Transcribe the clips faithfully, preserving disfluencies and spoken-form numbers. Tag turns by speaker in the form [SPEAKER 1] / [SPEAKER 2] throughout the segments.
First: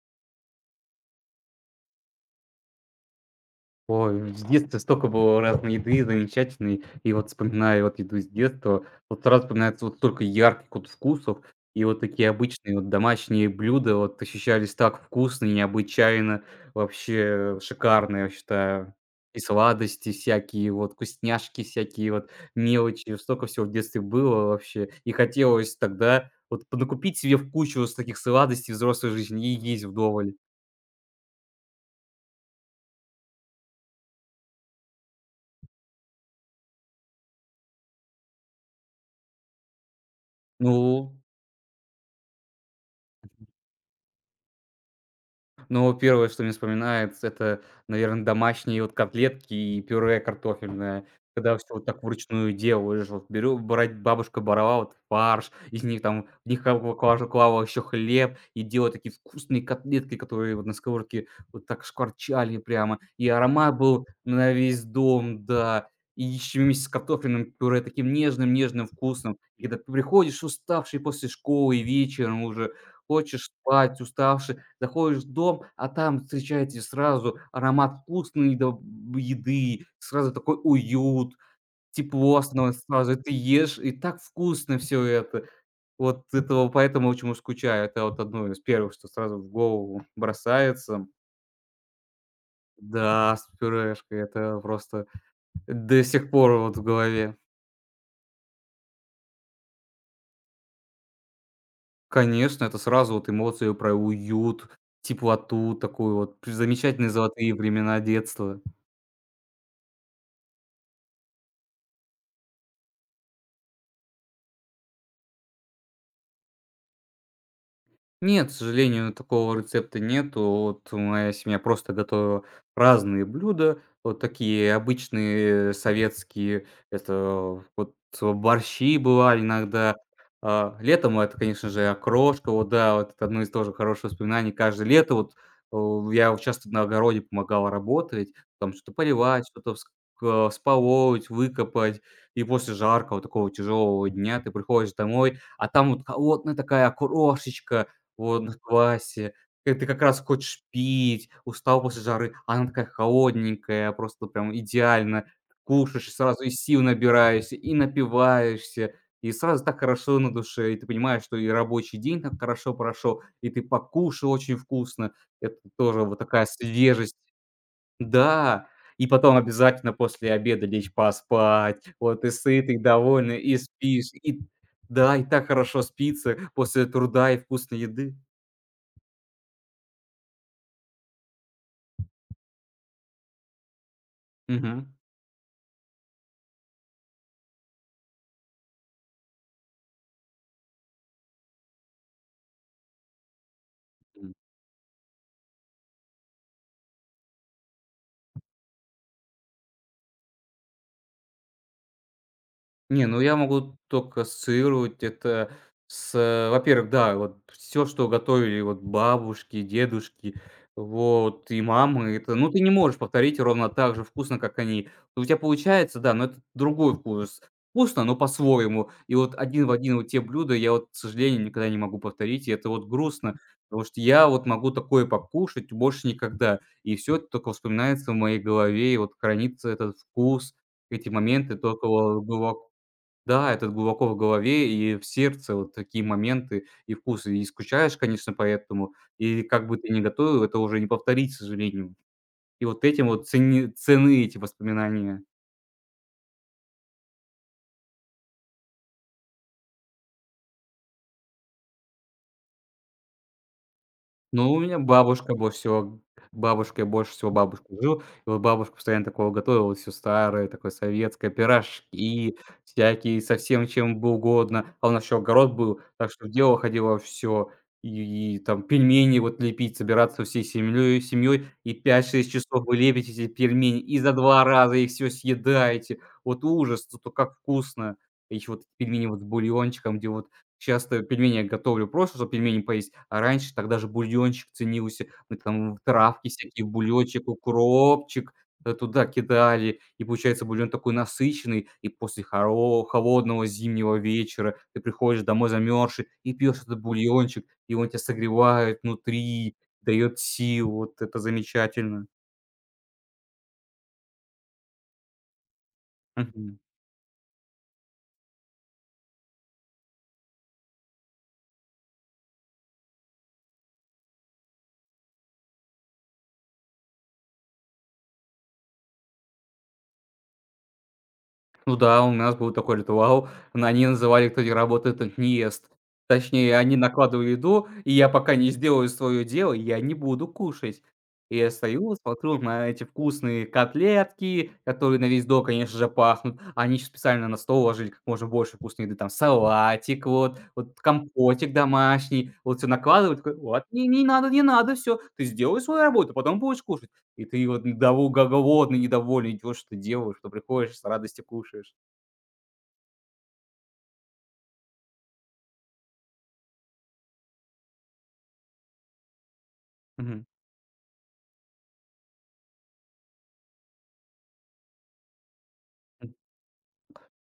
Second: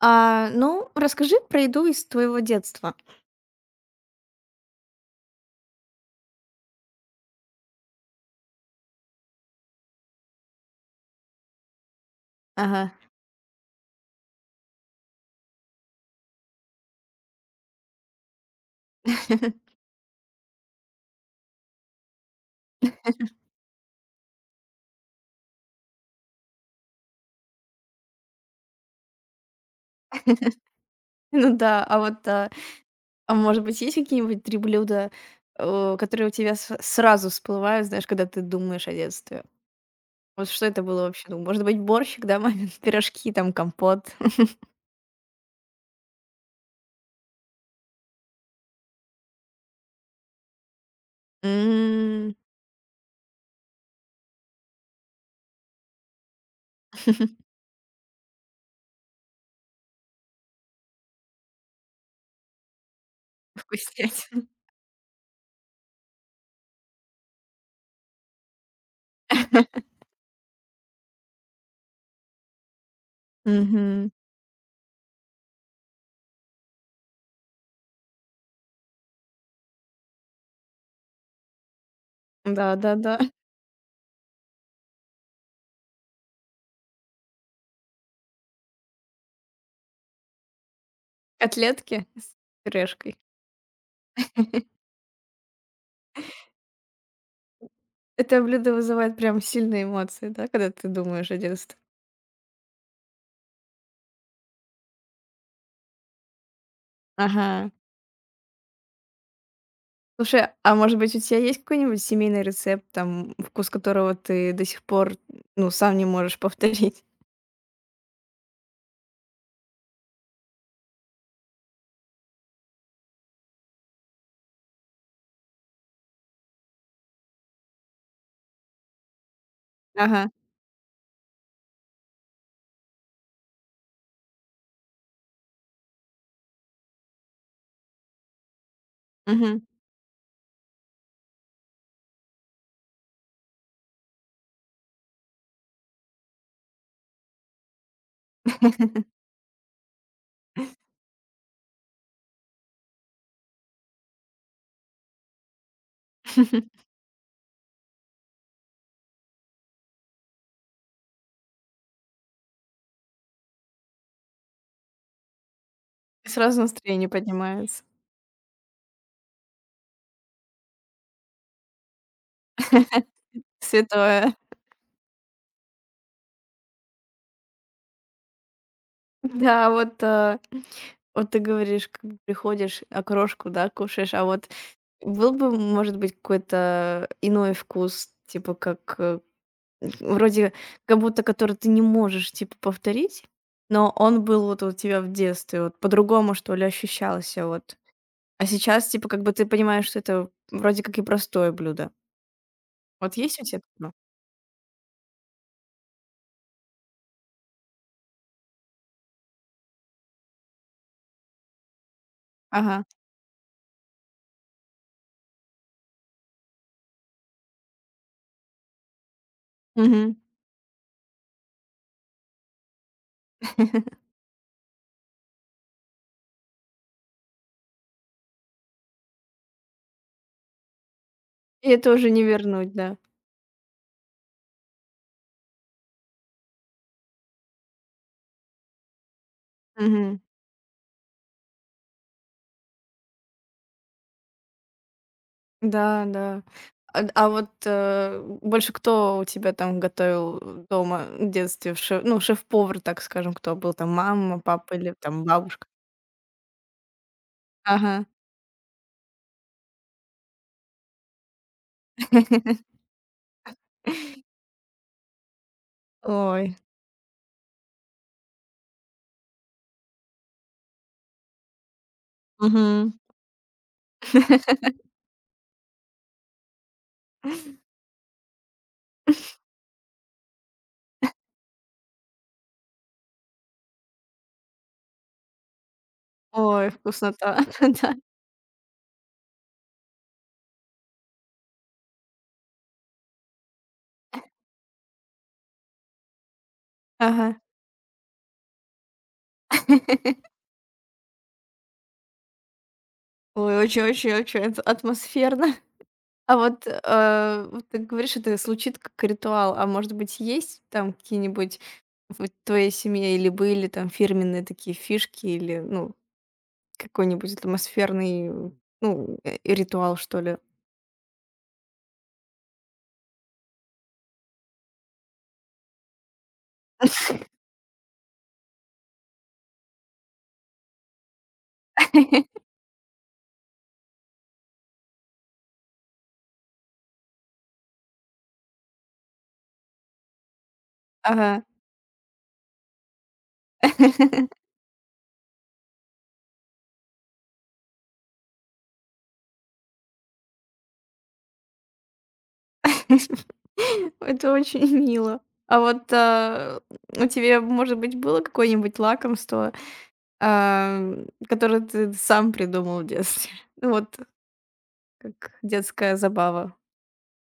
[SPEAKER 1] А, ну, расскажи про еду из твоего детства.
[SPEAKER 2] Ой, в детстве столько было разной еды замечательной. И вот вспоминая вот еду с детства, вот сразу вспоминается вот столько ярких вот вкусов. И вот такие обычные вот
[SPEAKER 1] Ага.
[SPEAKER 2] домашние блюда вот ощущались так вкусно и необычайно. Вообще шикарно, я считаю. И сладости всякие, вот вкусняшки всякие, вот мелочи. вот Столько всего в детстве было вообще. И хотелось тогда вот понакупить себе в кучу с таких сладостей взрослой жизни и есть вдоволь.
[SPEAKER 1] Ну да, а вот, а, а может быть, есть какие-нибудь три блюда, э, которые у тебя с сразу всплывают, знаешь, когда ты думаешь о детстве? Вот что это было
[SPEAKER 2] Ну
[SPEAKER 1] вообще? Ну, может быть, борщик, да, мамин, пирожки, там, компот.
[SPEAKER 2] Ну, первое, что мне вспоминается, это, наверное, домашние вот котлетки и пюре картофельное. Когда все вот так
[SPEAKER 1] М.
[SPEAKER 2] вручную делаешь, вот беру брать бабушка брала вот фарш, из них там в них кла клала клала еще хлеб и делала такие вкусные котлетки, которые вот на сковородке вот так шкварчали прямо. И аромат был
[SPEAKER 1] Вкуснятина.
[SPEAKER 2] на весь дом, да. И еще вместе с картофельным пюре таким нежным нежным вкусным. И когда ты приходишь уставший после школы вечером уже, хочешь спать
[SPEAKER 1] Мгм.
[SPEAKER 2] уставший, Заходишь в дом, а там встречаете сразу аромат вкусной до еды, сразу такой уют, тепло становится сразу. И
[SPEAKER 1] Да-да-да.
[SPEAKER 2] ты ешь, и так вкусно все это. Вот этого поэтому очень уж скучаю. Это вот одно из первых, что сразу в голову бросается.
[SPEAKER 1] Котлетки с пюрешкой.
[SPEAKER 2] Да, с пюрешкой. Это просто до сих пор вот в голове.
[SPEAKER 1] Это блюдо вызывает прям сильные эмоции, да, когда ты думаешь о детстве?
[SPEAKER 2] Конечно, это сразу вот эмоции про уют, теплоту, такую вот замечательные золотые
[SPEAKER 1] Ага.
[SPEAKER 2] времена детства.
[SPEAKER 1] Слушай, а может быть, у тебя есть какой-нибудь семейный рецепт, там, вкус которого ты до сих пор, ну, сам не можешь повторить?
[SPEAKER 2] Нет, к сожалению, такого рецепта нету. Вот моя семья просто готовила разные блюда. Вот такие обычные советские, это вот борщи бывали иногда.
[SPEAKER 1] Ага.
[SPEAKER 2] А, летом это, конечно же, окрошка. Вот да, вот это одно из тоже хороших воспоминаний. Каждое лето вот, о, я вот часто на огороде помогал работать, там что-то поливать,
[SPEAKER 1] Мгм.
[SPEAKER 2] что-то вск а, вспалоть, выкопать. И после жаркого такого тяжелого дня ты приходишь домой, а там вот холодная такая окрошечка. Вот на квасе. Э, ты как раз хочешь пить, устал после жары, а она такая холодненькая, просто прям идеально. Кушаешь, и сразу и сил набираешься, и напиваешься, и сразу так хорошо на душе. И ты понимаешь, что и рабочий день так хорошо прошел, и ты покушал очень вкусно. Это тоже вот такая
[SPEAKER 1] Сразу настроение
[SPEAKER 2] свежесть.
[SPEAKER 1] поднимается.
[SPEAKER 2] Да, и потом обязательно после обеда лечь поспать. Вот ты сытый, довольный и спишь.
[SPEAKER 1] Святое.
[SPEAKER 2] И да, и так хорошо спится после труда и вкусной еды.
[SPEAKER 1] Да, вот, э, вот ты говоришь, как бы приходишь, окрошку, да, кушаешь, а вот
[SPEAKER 2] Мгм.
[SPEAKER 1] был бы, может быть, какой-то иной вкус, типа как, э, вроде как будто который ты не можешь, типа, повторить, но он
[SPEAKER 2] М.
[SPEAKER 1] был вот у тебя в детстве, вот по-другому, что ли, ощущался, вот? А сейчас, типа, как бы ты понимаешь, что это вроде как и простое блюдо.
[SPEAKER 2] Не,
[SPEAKER 1] Вот
[SPEAKER 2] ну я
[SPEAKER 1] есть у тебя
[SPEAKER 2] могу
[SPEAKER 1] такое?
[SPEAKER 2] только ассоциировать это с, э, во-первых, да, вот все, что готовили вот бабушки, дедушки, вот, и мамы, это, ну, ты не
[SPEAKER 1] Ага.
[SPEAKER 2] можешь повторить ровно так же вкусно, как они. Вот У тебя получается, да, но это другой вкус. Вкусно, но по-своему. И вот один в один вот
[SPEAKER 1] Мгм.
[SPEAKER 2] те блюда я вот, к сожалению, никогда не могу повторить, и это вот грустно, потому что я вот могу такое покушать больше никогда. И все это только вспоминается в моей голове, и вот хранится этот вкус, эти моменты
[SPEAKER 1] И
[SPEAKER 2] только
[SPEAKER 1] это уже
[SPEAKER 2] во
[SPEAKER 1] не
[SPEAKER 2] глубоко
[SPEAKER 1] вернуть, да.
[SPEAKER 2] Да, это глубоко в голове и в сердце вот такие моменты и вкусы. И скучаешь, конечно, поэтому. И как бы ты ни
[SPEAKER 1] Мгм.
[SPEAKER 2] готовил, это уже не повторить, к сожалению. И вот этим вот цени цены эти воспоминания.
[SPEAKER 1] Да, да. А а вот, э, больше кто у тебя там готовил, э, дома в детстве? В ше ну, шеф-повар, так скажем, кто был там? Мама,
[SPEAKER 2] Ну, у
[SPEAKER 1] папа
[SPEAKER 2] меня
[SPEAKER 1] или там
[SPEAKER 2] бабушка больше
[SPEAKER 1] бабушка?
[SPEAKER 2] всего бабушка, я больше всего бабушку жил.
[SPEAKER 1] Ага.
[SPEAKER 2] И вот бабушка постоянно такое готовила, все старое, такое советское, пирожки всякие, со всем чем бы угодно. А у нас еще огород был, так что
[SPEAKER 1] Ой.
[SPEAKER 2] делала, ходила всё. И и там пельмени вот лепить, собираться всей семьей, семьей, и пять-шесть часов вы
[SPEAKER 1] Мгм.
[SPEAKER 2] лепите эти пельмени, и за два раза их все съедаете. Вот ужас, зато как вкусно! И еще вот пельмени вот с бульончиком, где вот, часто пельмени я готовлю просто, чтобы пельмени поесть, а раньше тогда же бульончик ценился, мы там травки всякие,
[SPEAKER 1] Ой,
[SPEAKER 2] бульончик,
[SPEAKER 1] вкуснота. Да.
[SPEAKER 2] укропчик, э, туда кидали, и получается бульон такой насыщенный. И после хоро холодного зимнего вечера ты приходишь домой замерзший и пьешь этот
[SPEAKER 1] Ага.
[SPEAKER 2] бульончик, и он тебя согревает внутри, дает сил. Вот это замечательно.
[SPEAKER 1] Ой, очень очень очень это атмосферно. А
[SPEAKER 2] Мгм.
[SPEAKER 1] вот, э, вот ты говоришь, это звучит как ритуал. А может быть, есть там какие-нибудь в твоей семье или были там фирменные такие фишки или, ну, какой-нибудь атмосферный, ну, э, э, ритуал, что ли?
[SPEAKER 2] Ну да, у нас был такой ритуал. Но они называли, кто не работает, тот не ест. Точнее, они накладывают еду, и я пока не сделаю свое дело, я не буду кушать. И я стою, смотрю на эти вкусные котлетки, которые на весь дом, конечно же, пахнут. Они еще специально на стол ложили как можно больше вкусной еды. Там салатик, вот, вот
[SPEAKER 1] Ага.
[SPEAKER 2] компотик домашний. Вот все накладывают. Такой, Вот, не, не надо, не надо, все. Ты сделай свою работу, потом будешь кушать. И ты вот недово голодный, недовольный идёшь, что делаешь, что приходишь, с радостью кушаешь.
[SPEAKER 1] Это очень мило. А вот, а, у тебя, может быть, было какое-нибудь лакомство,
[SPEAKER 2] Мгм.
[SPEAKER 1] ам, которое ты сам придумал в детстве? Ну, вот как детская забава.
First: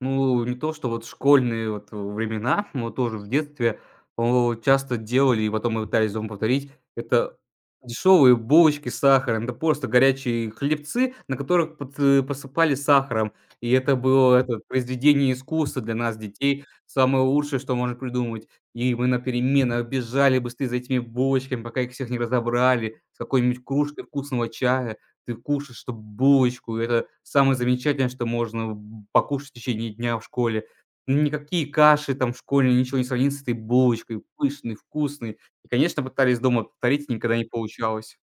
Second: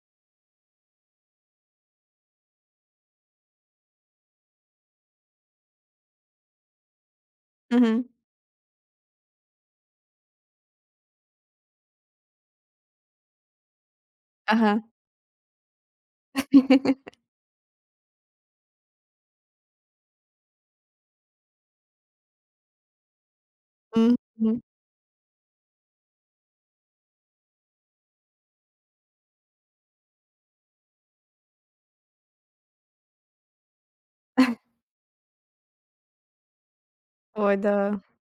[SPEAKER 2] Ну, не то, что вот школьные вот времена, но тоже в детстве, о, часто делали, и потом мы пытались дома повторить. Это
[SPEAKER 1] Мгм.
[SPEAKER 2] дешевые булочки с сахаром, это просто горячие хлебцы, на которых пот э, посыпали сахаром. И это было это
[SPEAKER 1] Ага.
[SPEAKER 2] произведение искусства для нас, детей, самое лучшее, что можно придумать. И мы на переменах бежали быстрее за этими булочками, пока их всех не разобрали, с какой-нибудь кружкой вкусного
[SPEAKER 1] Мгм.
[SPEAKER 2] чая ты кушаешь эту булочку, это самое замечательное, что можно б покушать в течение дня в школе. Ну, Никакие каши там в школе, ничего не сравнится с этой булочкой, пышной, вкусной. И, конечно, пытались дома повторить, никогда не
[SPEAKER 1] Ой, да.
[SPEAKER 2] получалось.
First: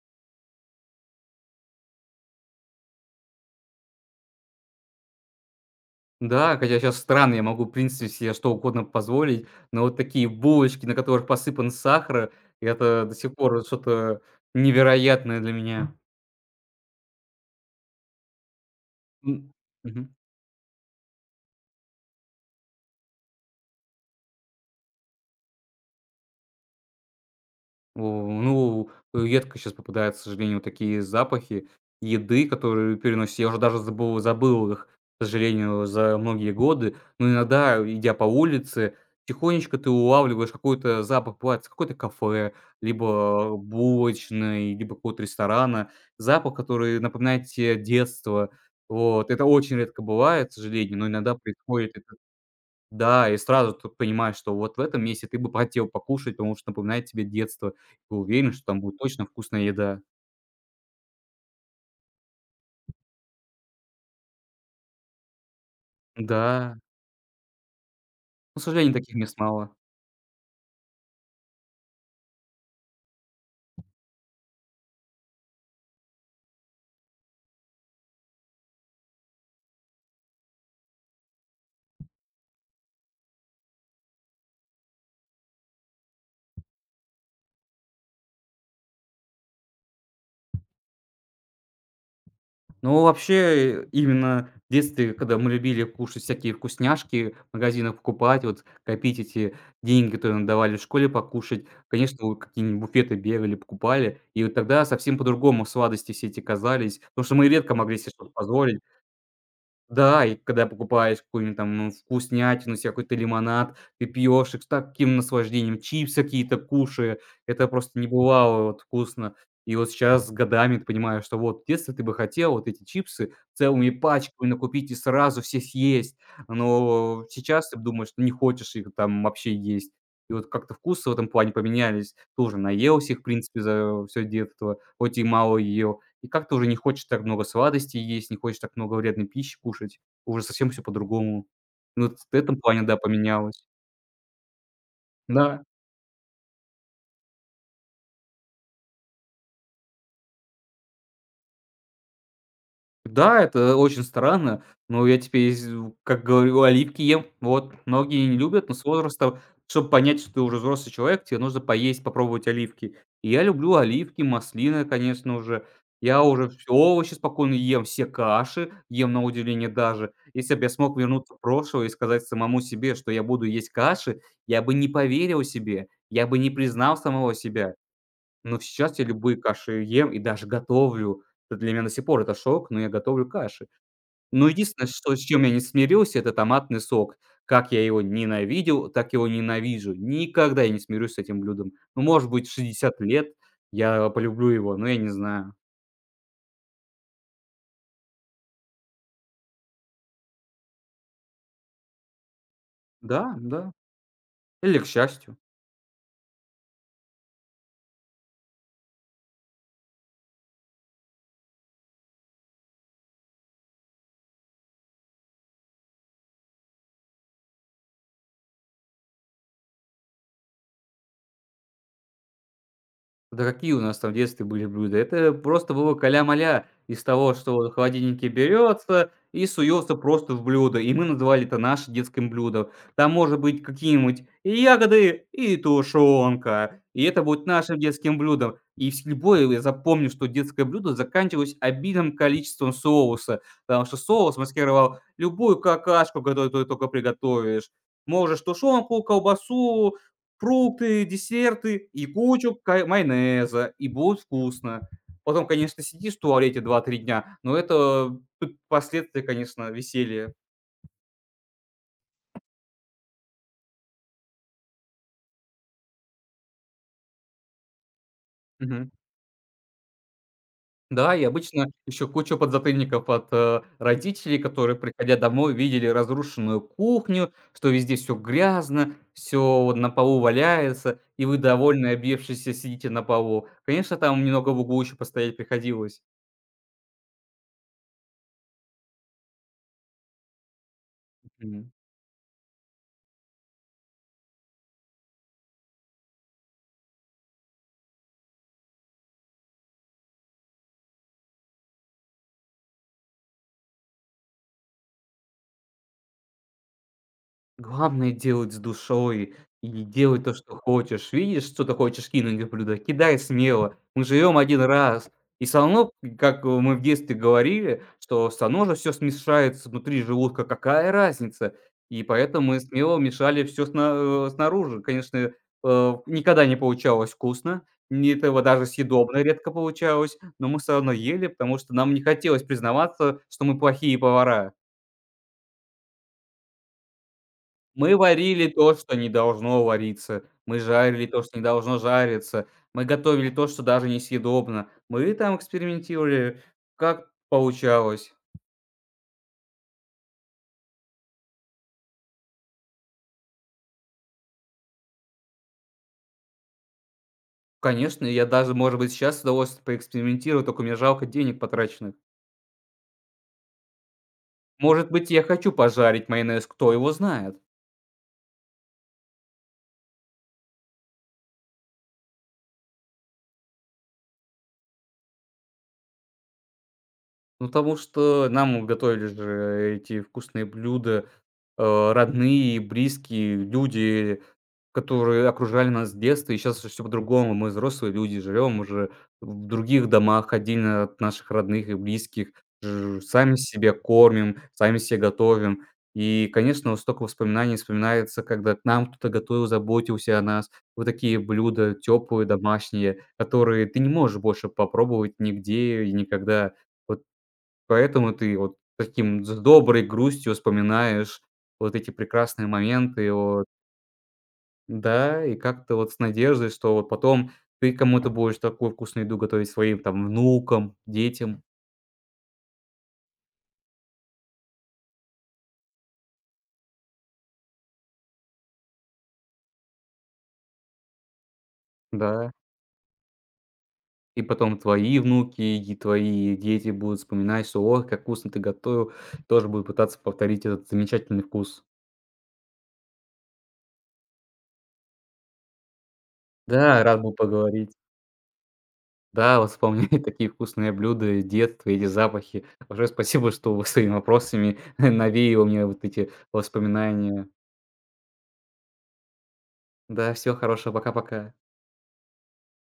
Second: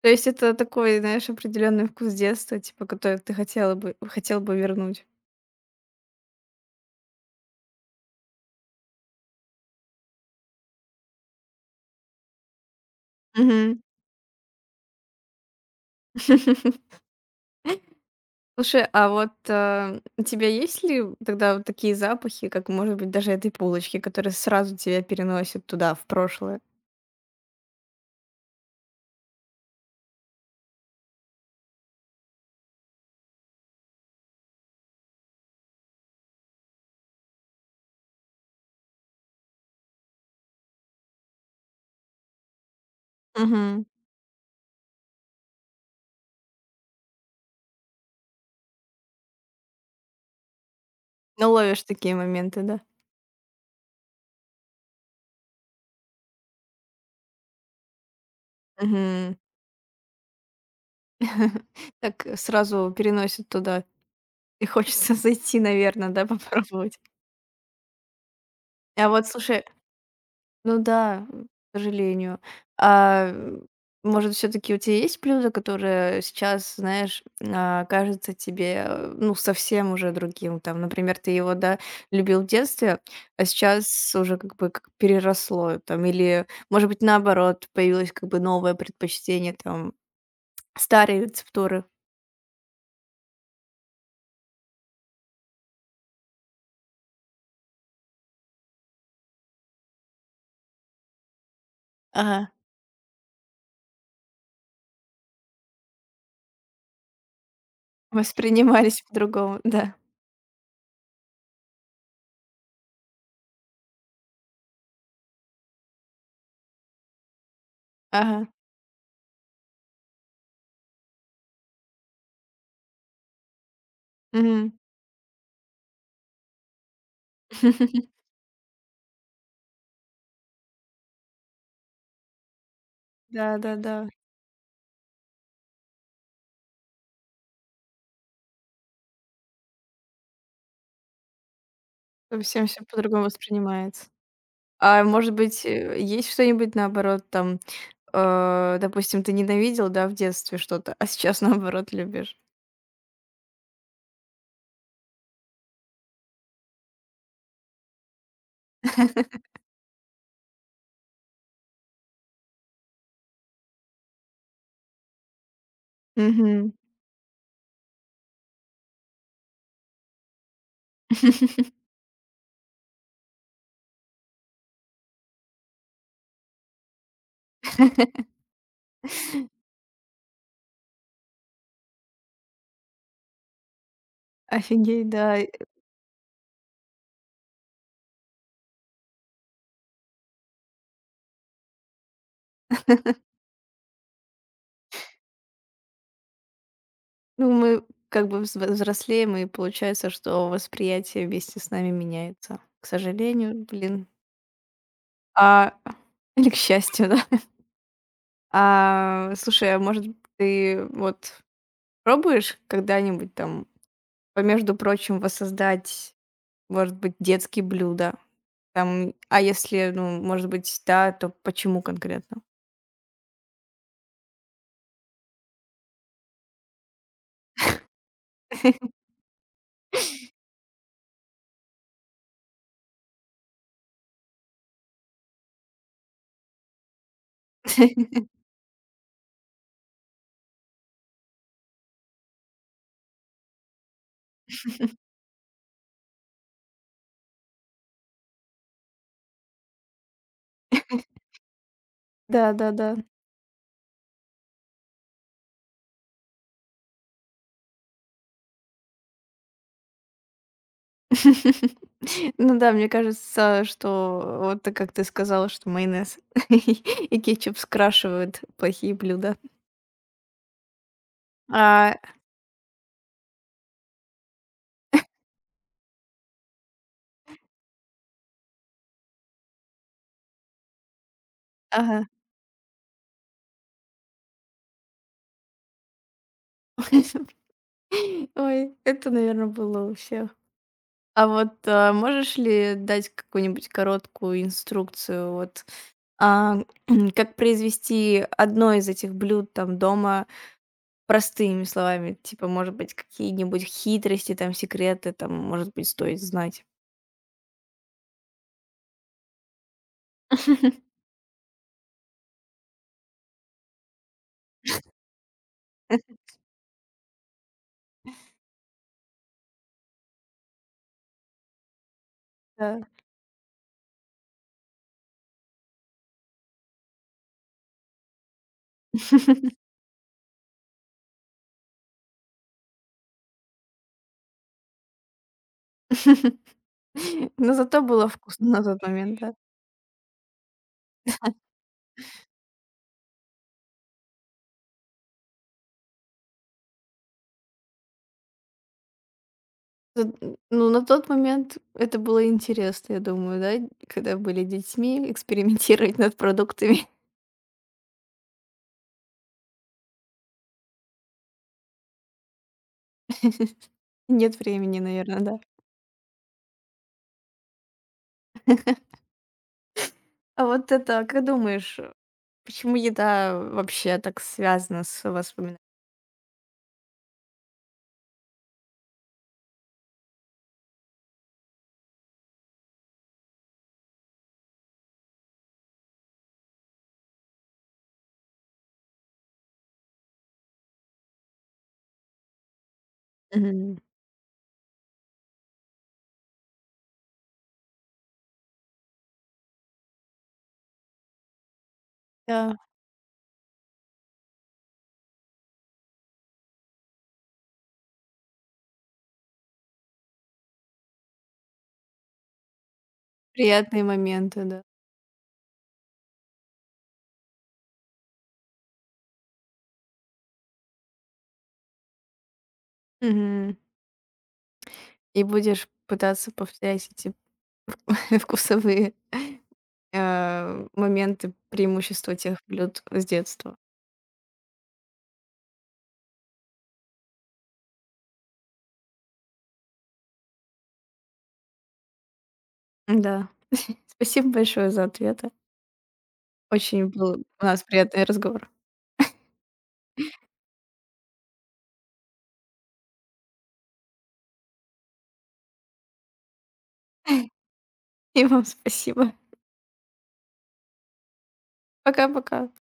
[SPEAKER 1] То есть это такой, знаешь, определенный вкус детства, типа, который ты хотела бы хотел бы вернуть.
[SPEAKER 2] Да, хотя сейчас странно, я могу, в принципе, себе что угодно позволить, но вот такие булочки, на которых посыпан сахар, это до сих пор
[SPEAKER 1] Мгм.
[SPEAKER 2] что-то невероятное для меня.
[SPEAKER 1] Слушай, а вот,
[SPEAKER 2] М.
[SPEAKER 1] а,
[SPEAKER 2] Мгм.
[SPEAKER 1] у тебя есть ли тогда вот такие запахи, как, может быть, даже этой булочки, которые сразу тебя переносят туда, в прошлое?
[SPEAKER 2] У, ну, э, редко сейчас попадают, к сожалению, вот такие запахи еды, которые переносишь. Я уже даже забыл забыл их, к сожалению, за многие годы. Но иногда, э, идя по улице, тихонечко ты улавливаешь какой-то запах, бывает, с какой-то кафе, либо
[SPEAKER 1] Мгм.
[SPEAKER 2] булочной, либо какого-то ресторана. Запах, который напоминает тебе детство. Вот. Это очень редко бывает, к сожалению, но иногда
[SPEAKER 1] Ну, ловишь
[SPEAKER 2] происходит
[SPEAKER 1] такие
[SPEAKER 2] это.
[SPEAKER 1] моменты, да?
[SPEAKER 2] Да, и сразу ты понимаешь, что вот в этом месте ты бы хотел покушать, потому что напоминает тебе детство. Ты уверен, что там будет точно
[SPEAKER 1] Мгм.
[SPEAKER 2] вкусная еда.
[SPEAKER 1] Так э, сразу переносит туда, и хочется зайти, наверное, да,
[SPEAKER 2] Да,
[SPEAKER 1] попробовать.
[SPEAKER 2] но, к сожалению,
[SPEAKER 1] А
[SPEAKER 2] таких
[SPEAKER 1] вот
[SPEAKER 2] мест
[SPEAKER 1] слушай.
[SPEAKER 2] мало.
[SPEAKER 1] Ну да, м, к сожалению. А, м, может, все таки у тебя есть блюдо, которое сейчас, знаешь, а, кажется тебе, э, ну, совсем уже другим? Там, например, ты его, да, любил в детстве, а сейчас уже как бы как переросло там. Или, может быть, наоборот, появилось как бы новое предпочтение, там старые рецептуры.
[SPEAKER 2] Ну вообще, э, именно в детстве, когда мы любили кушать всякие вкусняшки, в магазинах покупать, вот копить эти деньги, которые нам давали в школе покушать, конечно, вот
[SPEAKER 1] Ага.
[SPEAKER 2] какие-нибудь буфеты бегали, покупали. И вот тогда совсем по-другому сладости все эти казались, потому что мы редко могли себе что-то позволить.
[SPEAKER 1] Воспринимались по-другому, да.
[SPEAKER 2] Да, и когда покупаешь какую-нибудь там, ну, вкуснятину себе, какой-то лимонад, ты пьешь их с таким наслаждением, чипсы какие-то кушаешь, Это просто
[SPEAKER 1] Ага.
[SPEAKER 2] небывало вот вкусно. И вот сейчас с годами ты понимаешь, что вот в детстве ты бы хотел вот эти чипсы целыми пачками
[SPEAKER 1] Мгм.
[SPEAKER 2] накупить и сразу все съесть. Но сейчас ты думаешь, что не хочешь их там вообще есть. И вот как-то вкусы в этом плане поменялись. Тоже наелся их, в принципе,
[SPEAKER 1] Да-да-да.
[SPEAKER 2] за все детство, хоть и мало ел. И как-то уже не хочешь так много сладостей есть, не хочешь так много вредной пищи кушать. Уже совсем все по-другому. Ну, вот в этом
[SPEAKER 1] Совсем
[SPEAKER 2] плане,
[SPEAKER 1] всё
[SPEAKER 2] да,
[SPEAKER 1] по-другому
[SPEAKER 2] поменялось.
[SPEAKER 1] воспринимается. А может
[SPEAKER 2] Да.
[SPEAKER 1] быть, э, есть что-нибудь наоборот там, э, допустим, ты ненавидел, да, в детстве что-то, а сейчас наоборот любишь?
[SPEAKER 2] Да, это очень странно, но я теперь, из как говорю, оливки ем. Вот, многие не любят, но с возрастом, чтобы понять, что ты уже взрослый человек, тебе нужно поесть, попробовать оливки. И я люблю оливки, маслины, конечно, уже. Я уже все
[SPEAKER 1] Мгм.
[SPEAKER 2] овощи спокойно ем, все каши ем, на удивление даже. Если бы я смог вернуться в прошлое и сказать самому себе, что я буду есть каши, я бы не поверил себе, я бы не признал самого себя. Но сейчас я любые каши ем и даже готовлю. Это Для меня до сих пор это шок, но я готовлю каши. Но единственное,
[SPEAKER 1] Офигеть,
[SPEAKER 2] что с
[SPEAKER 1] да.
[SPEAKER 2] чем я не смирился — это томатный сок. Как я его ненавидел, так его ненавижу. Никогда я не смирюсь с этим блюдом. Ну, может быть, в шестьдесят лет я полюблю его, но я не знаю.
[SPEAKER 1] Ну, мы как бы взв взрослеем, и получается, что восприятие вместе с нами меняется. К
[SPEAKER 2] Да,
[SPEAKER 1] сожалению,
[SPEAKER 2] да.
[SPEAKER 1] блин.
[SPEAKER 2] Или к счастью.
[SPEAKER 1] А, или к счастью, да. А, слушай, а может, ты вот пробуешь когда-нибудь там, по между прочим, воссоздать. Может быть, детские блюда. Там, а если, ну, может быть, да, то почему конкретно?
[SPEAKER 2] Да какие у нас там в детстве были блюда? Это просто было каля-маля из того, что вот в холодильнике берется и суется просто в блюдо. И мы называли это нашим детским блюдом. Там может быть какие-нибудь и ягоды, и тушенка. И это будет нашим детским блюдом. И с любое я запомню, что детское блюдо заканчивалось обидным количеством соуса, потому что соус маскировал любую какашку, которую ты только приготовишь. Можешь тушенку, колбасу, фрукты, десерты и кучу ка
[SPEAKER 1] Да-да-да.
[SPEAKER 2] майонеза, и будет вкусно. Потом, конечно, сидишь в туалете два-три дня, но это тут последствия, конечно, веселья.
[SPEAKER 1] Ну да, мне кажется, что вот ты как ты сказала, что майонез и кетчуп скрашивают
[SPEAKER 2] Мгм.
[SPEAKER 1] плохие блюда.
[SPEAKER 2] Да, и обычно
[SPEAKER 1] А,
[SPEAKER 2] еще куча подзатыльников от, э, родителей, которые, приходя домой, видели разрушенную кухню, что везде все грязно, все на полу валяется, и вы, довольные,
[SPEAKER 1] ага.
[SPEAKER 2] объевшиеся, сидите на полу. Конечно, там немного в углу еще постоять приходилось.
[SPEAKER 1] Ой, это, наверное, было у всех. А вот,
[SPEAKER 2] Мгм.
[SPEAKER 1] а, можешь ли дать какую-нибудь короткую инструкцию, вот, а, как произвести одно из этих блюд там дома. Простыми словами, типа, может быть, какие-нибудь хитрости, там, секреты, там, может быть, стоит знать.
[SPEAKER 2] Главное делать с душой и делать то, что хочешь. Видишь, что-то хочешь кинуть в блюдо, кидай смело. Мы живем один раз. И всё равно, как э, мы в детстве говорили, что всё равно же все смешается внутри желудка, какая разница? И поэтому мы
[SPEAKER 1] Да.
[SPEAKER 2] смело мешали все снаружи. Конечно, э, никогда не получалось вкусно, ни этого даже съедобно редко получалось, но мы все равно ели, потому что нам не хотелось признаваться, что мы плохие повара.
[SPEAKER 1] Но зато
[SPEAKER 2] Мы
[SPEAKER 1] было
[SPEAKER 2] варили
[SPEAKER 1] вкусно на
[SPEAKER 2] то,
[SPEAKER 1] тот
[SPEAKER 2] что не
[SPEAKER 1] момент, да.
[SPEAKER 2] должно вариться, мы жарили то, что не должно жариться, мы готовили то, что даже несъедобно. Мы там экспериментировали, как получалось.
[SPEAKER 1] Т ну, на тот момент это было интересно, я думаю, да, когда были детьми, экспериментировать над продуктами.
[SPEAKER 2] Конечно, я даже, может быть, сейчас с удовольствием поэкспериментирую, только мне жалко денег потраченных.
[SPEAKER 1] Нет времени,
[SPEAKER 2] Может быть,
[SPEAKER 1] наверное,
[SPEAKER 2] я
[SPEAKER 1] да.
[SPEAKER 2] хочу пожарить майонез, кто его знает?
[SPEAKER 1] А вот это, а как думаешь, почему еда вообще так связана с воспоминаниями?
[SPEAKER 2] Ну, потому что нам вот готовили же эти вкусные блюда, э, родные и близкие люди, которые окружали нас с детства. И сейчас уже по-другому. Мы взрослые люди, живем уже в других домах отдельно от наших родных и близких, ж сами себя
[SPEAKER 1] Мгм.
[SPEAKER 2] кормим, сами себе готовим. И, конечно, вот столько воспоминаний вспоминается, когда к нам кто-то готовил, заботился о нас. Вот такие блюда теплые,
[SPEAKER 1] Да, А
[SPEAKER 2] домашние, которые ты не можешь больше попробовать нигде и никогда. Вот Поэтому ты вот таким с доброй грустью вспоминаешь вот эти прекрасные моменты, вот.
[SPEAKER 1] приятные моменты, да.
[SPEAKER 2] Да, и как-то вот с надеждой, что вот потом ты кому-то будешь такую вкусную еду готовить своим там внукам, детям,
[SPEAKER 1] Мгм. И будешь пытаться повторять эти вкусовые, э, моменты, преимущества
[SPEAKER 2] да.
[SPEAKER 1] тех блюд с детства.
[SPEAKER 2] И потом твои внуки и твои дети будут вспоминать, что: "Ох, как вкусно ты готовил". Тоже будут пытаться повторить этот замечательный вкус.
[SPEAKER 1] Да. Спасибо большое за ответы.
[SPEAKER 2] Да,
[SPEAKER 1] Очень
[SPEAKER 2] рад был
[SPEAKER 1] был у нас
[SPEAKER 2] поговорить.
[SPEAKER 1] приятный разговор.
[SPEAKER 2] Да, вот вспомнили такие вкусные блюда из детства, эти запахи. Большое спасибо, что вы своими вопросами навеяло мне вот эти воспоминания.
[SPEAKER 1] И вам спасибо.
[SPEAKER 2] Да, всего хорошего, пока-пока.
[SPEAKER 1] Пока-пока.